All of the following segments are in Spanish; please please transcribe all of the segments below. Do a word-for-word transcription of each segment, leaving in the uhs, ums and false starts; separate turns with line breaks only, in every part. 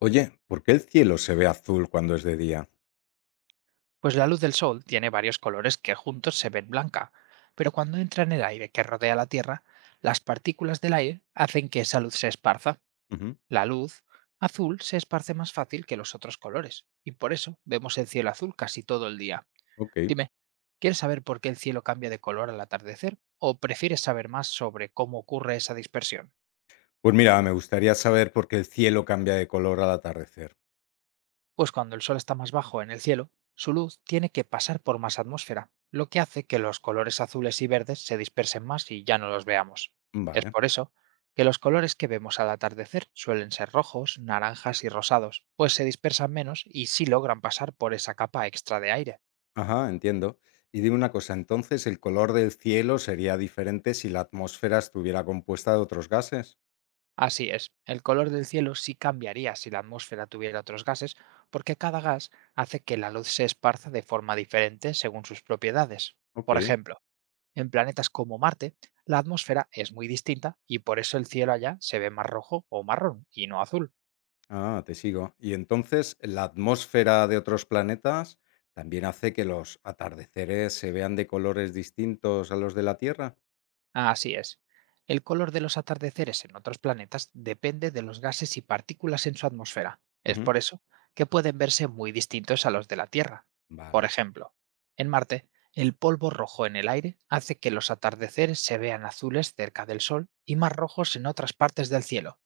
Oye, ¿por qué el cielo se ve azul cuando es de día?
Pues la luz del Sol tiene varios colores que juntos se ven blanca, pero cuando entra en el aire que rodea la Tierra, las partículas del aire hacen que esa luz se esparza.
Ujú,
La luz azul se esparce más fácil que los otros colores, y por eso vemos el cielo azul casi todo el día.
ok.
Dime, ¿quieres saber por qué el cielo cambia de color al atardecer o prefieres saber más sobre cómo ocurre esa dispersión?
Pues mira, me gustaría saber por qué el cielo cambia de color al atardecer.
Pues cuando el Sol está más bajo en el cielo, su luz tiene que pasar por más atmósfera, lo que hace que los colores azules y verdes se dispersen más y ya no los veamos. Es
Vale.
por eso que los colores que vemos al atardecer suelen ser rojos, naranjas y rosados, pues se dispersan menos y sí logran pasar por esa capa extra de aire.
Ajá, entiendo. Y dime una cosa, entonces el color del cielo sería diferente si la atmósfera estuviera compuesta de otros gases.
Así es, el color del cielo sí cambiaría si la atmósfera tuviera otros gases, porque cada gas hace que la luz se esparza de forma diferente según sus propiedades.
Ok.
Por ejemplo, en planetas como Marte, la atmósfera es muy distinta y por eso el cielo allá se ve más rojo o marrón y no azul.
Ah, te sigo. Y entonces la atmósfera de otros planetas también hace que los atardeceres se vean de colores distintos a los de la Tierra.
Así es. El color de los atardeceres en otros planetas depende de los gases y partículas en su atmósfera. Es
Ujú,
por eso que pueden verse muy distintos a los de la Tierra. Por
vale.
ejemplo, en Marte, el polvo rojo en el aire hace que los atardeceres se vean azules cerca del Sol y más rojos en otras partes del cielo.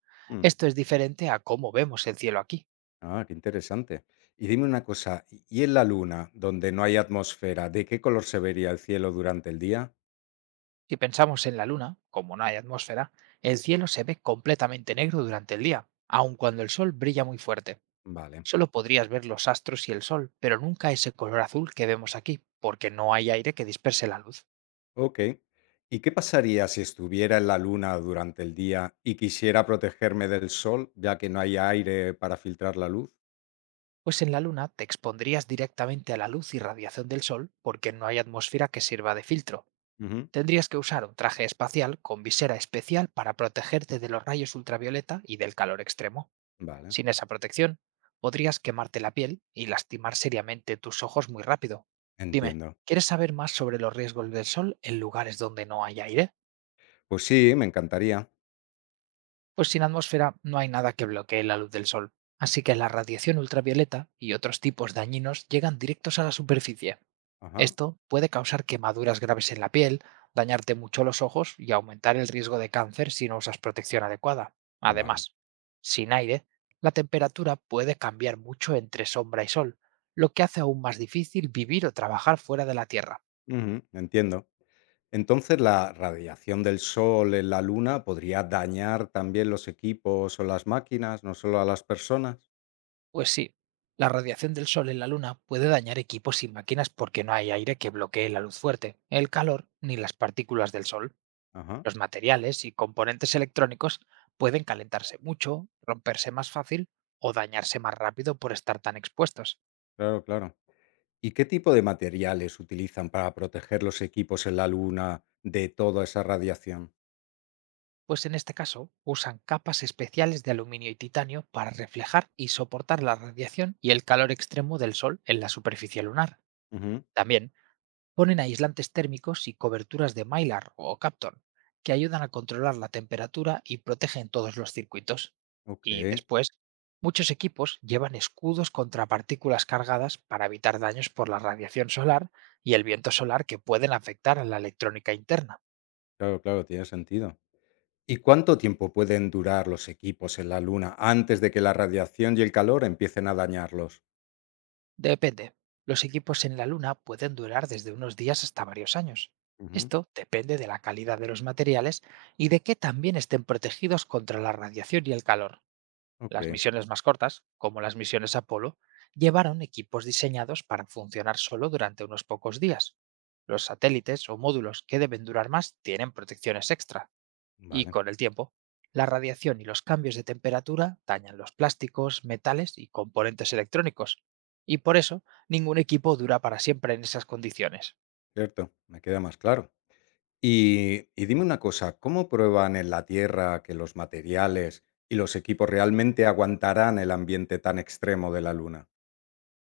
Esto es diferente a cómo vemos el cielo aquí.
Ah, qué interesante. Y dime una cosa, ¿y y en la Luna, donde no hay atmósfera, de qué color se vería el cielo durante el día?
Si pensamos en la Luna, como no hay atmósfera, el cielo se ve completamente negro durante el día, aun cuando el sol brilla muy fuerte.
Vale,
Solo podrías ver los astros y el sol, pero nunca ese color azul que vemos aquí, porque no hay aire que disperse la luz.
ok. ¿Y qué pasaría si estuviera en la Luna durante el día y quisiera protegerme del sol, ya que no hay aire para filtrar la luz?
Pues en la Luna te expondrías directamente a la luz y radiación del sol porque no hay atmósfera que sirva de filtro.
Ujú,
Tendrías que usar un traje espacial con visera especial para protegerte de los rayos ultravioleta y del calor extremo.
vale,
Sin esa protección, podrías quemarte la piel y lastimar seriamente tus ojos muy rápido. Dime,
entiendo.
¿quieres saber más sobre los riesgos del sol en lugares donde no hay aire?
Pues sí, me encantaría.
Pues sin atmósfera no hay nada que bloquee la luz del sol, así que la radiación ultravioleta y otros tipos dañinos llegan directos a la superficie.
Ajá,
Esto puede causar quemaduras graves en la piel, dañarte mucho los ojos y aumentar el riesgo de cáncer si no usas protección adecuada.
vale.
Además, sin aire, la temperatura puede cambiar mucho entre sombra y sol, lo que hace aún más difícil vivir o trabajar fuera de la Tierra.
Ujú, entiendo. Entonces, ¿la radiación del sol en la luna podría dañar también los equipos o las máquinas, no solo a las personas?
Pues sí, la radiación del sol en la Luna puede dañar equipos y máquinas porque no hay aire que bloquee la luz fuerte, el calor ni las partículas del sol.
Ajá,
Los materiales y componentes electrónicos pueden calentarse mucho, romperse más fácil o dañarse más rápido por estar tan expuestos.
claro, claro. ¿Y qué tipo de materiales utilizan para proteger los equipos en la luna de toda esa radiación?
Pues en este caso usan capas especiales de aluminio y titanio para reflejar y soportar la radiación y el calor extremo del Sol en la superficie lunar.
Ujú,
También ponen aislantes térmicos y coberturas de Mylar o Kapton, que ayudan a controlar la temperatura y protegen todos los circuitos.
ok,
Y después, muchos equipos llevan escudos contra partículas cargadas para evitar daños por la radiación solar y el viento solar que pueden afectar a la electrónica interna.
claro, claro, tiene sentido. ¿Y cuánto tiempo pueden durar los equipos en la luna antes de que la radiación y el calor empiecen a dañarlos?
Depende. Los equipos en la Luna pueden durar desde unos días hasta varios años.
Ujú,
Esto depende de la calidad de los materiales y de que también estén protegidos contra la radiación y el calor.
ok,
Las misiones más cortas, como las misiones Apolo, llevaron equipos diseñados para funcionar solo durante unos pocos días. Los satélites o módulos que deben durar más tienen protecciones extra, y
vale,
con el tiempo, la radiación y los cambios de temperatura dañan los plásticos, metales y componentes electrónicos, y por eso ningún equipo dura para siempre en esas condiciones.
cierto, me queda más claro. Y, y dime una cosa, ¿cómo prueban en la Tierra que los materiales y los equipos realmente aguantarán el ambiente tan extremo de la Luna?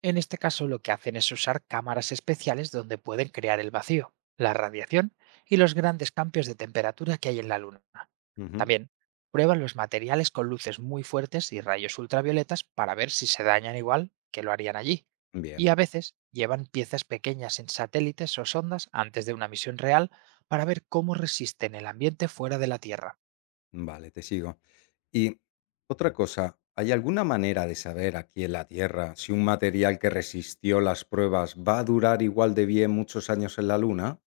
En este caso, lo que hacen es usar cámaras especiales donde pueden crear el vacío, la radiación y los grandes cambios de temperatura que hay en la Luna.
Ujú.
También prueban los materiales con luces muy fuertes y rayos ultravioletas para ver si se dañan igual que lo harían allí. Y
Bien,
a veces llevan piezas pequeñas en satélites o sondas antes de una misión real para ver cómo resisten el ambiente fuera de la Tierra.
vale, te sigo. Y otra cosa, ¿hay alguna manera de saber aquí en la Tierra si un material que resistió las pruebas va a durar igual de bien muchos años en la Luna?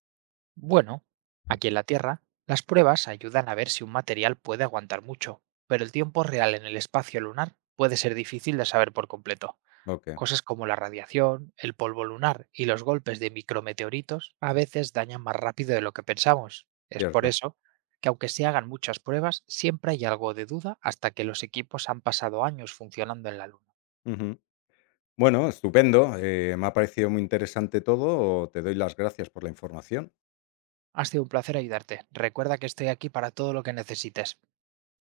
Bueno, aquí en la Tierra, las pruebas ayudan a ver si un material puede aguantar mucho, pero el tiempo real en el espacio lunar puede ser difícil de saber por completo.
Ok,
Cosas como la radiación, el polvo lunar y los golpes de micrometeoritos a veces dañan más rápido de lo que pensamos. Es por
cierto.
eso que aunque se hagan muchas pruebas, siempre hay algo de duda hasta que los equipos han pasado años funcionando en la Luna.
Ujú. Bueno, estupendo. Eh, me ha parecido muy interesante todo. Te doy las gracias por la información.
Ha sido un placer ayudarte. Recuerda que estoy aquí para todo lo que necesites.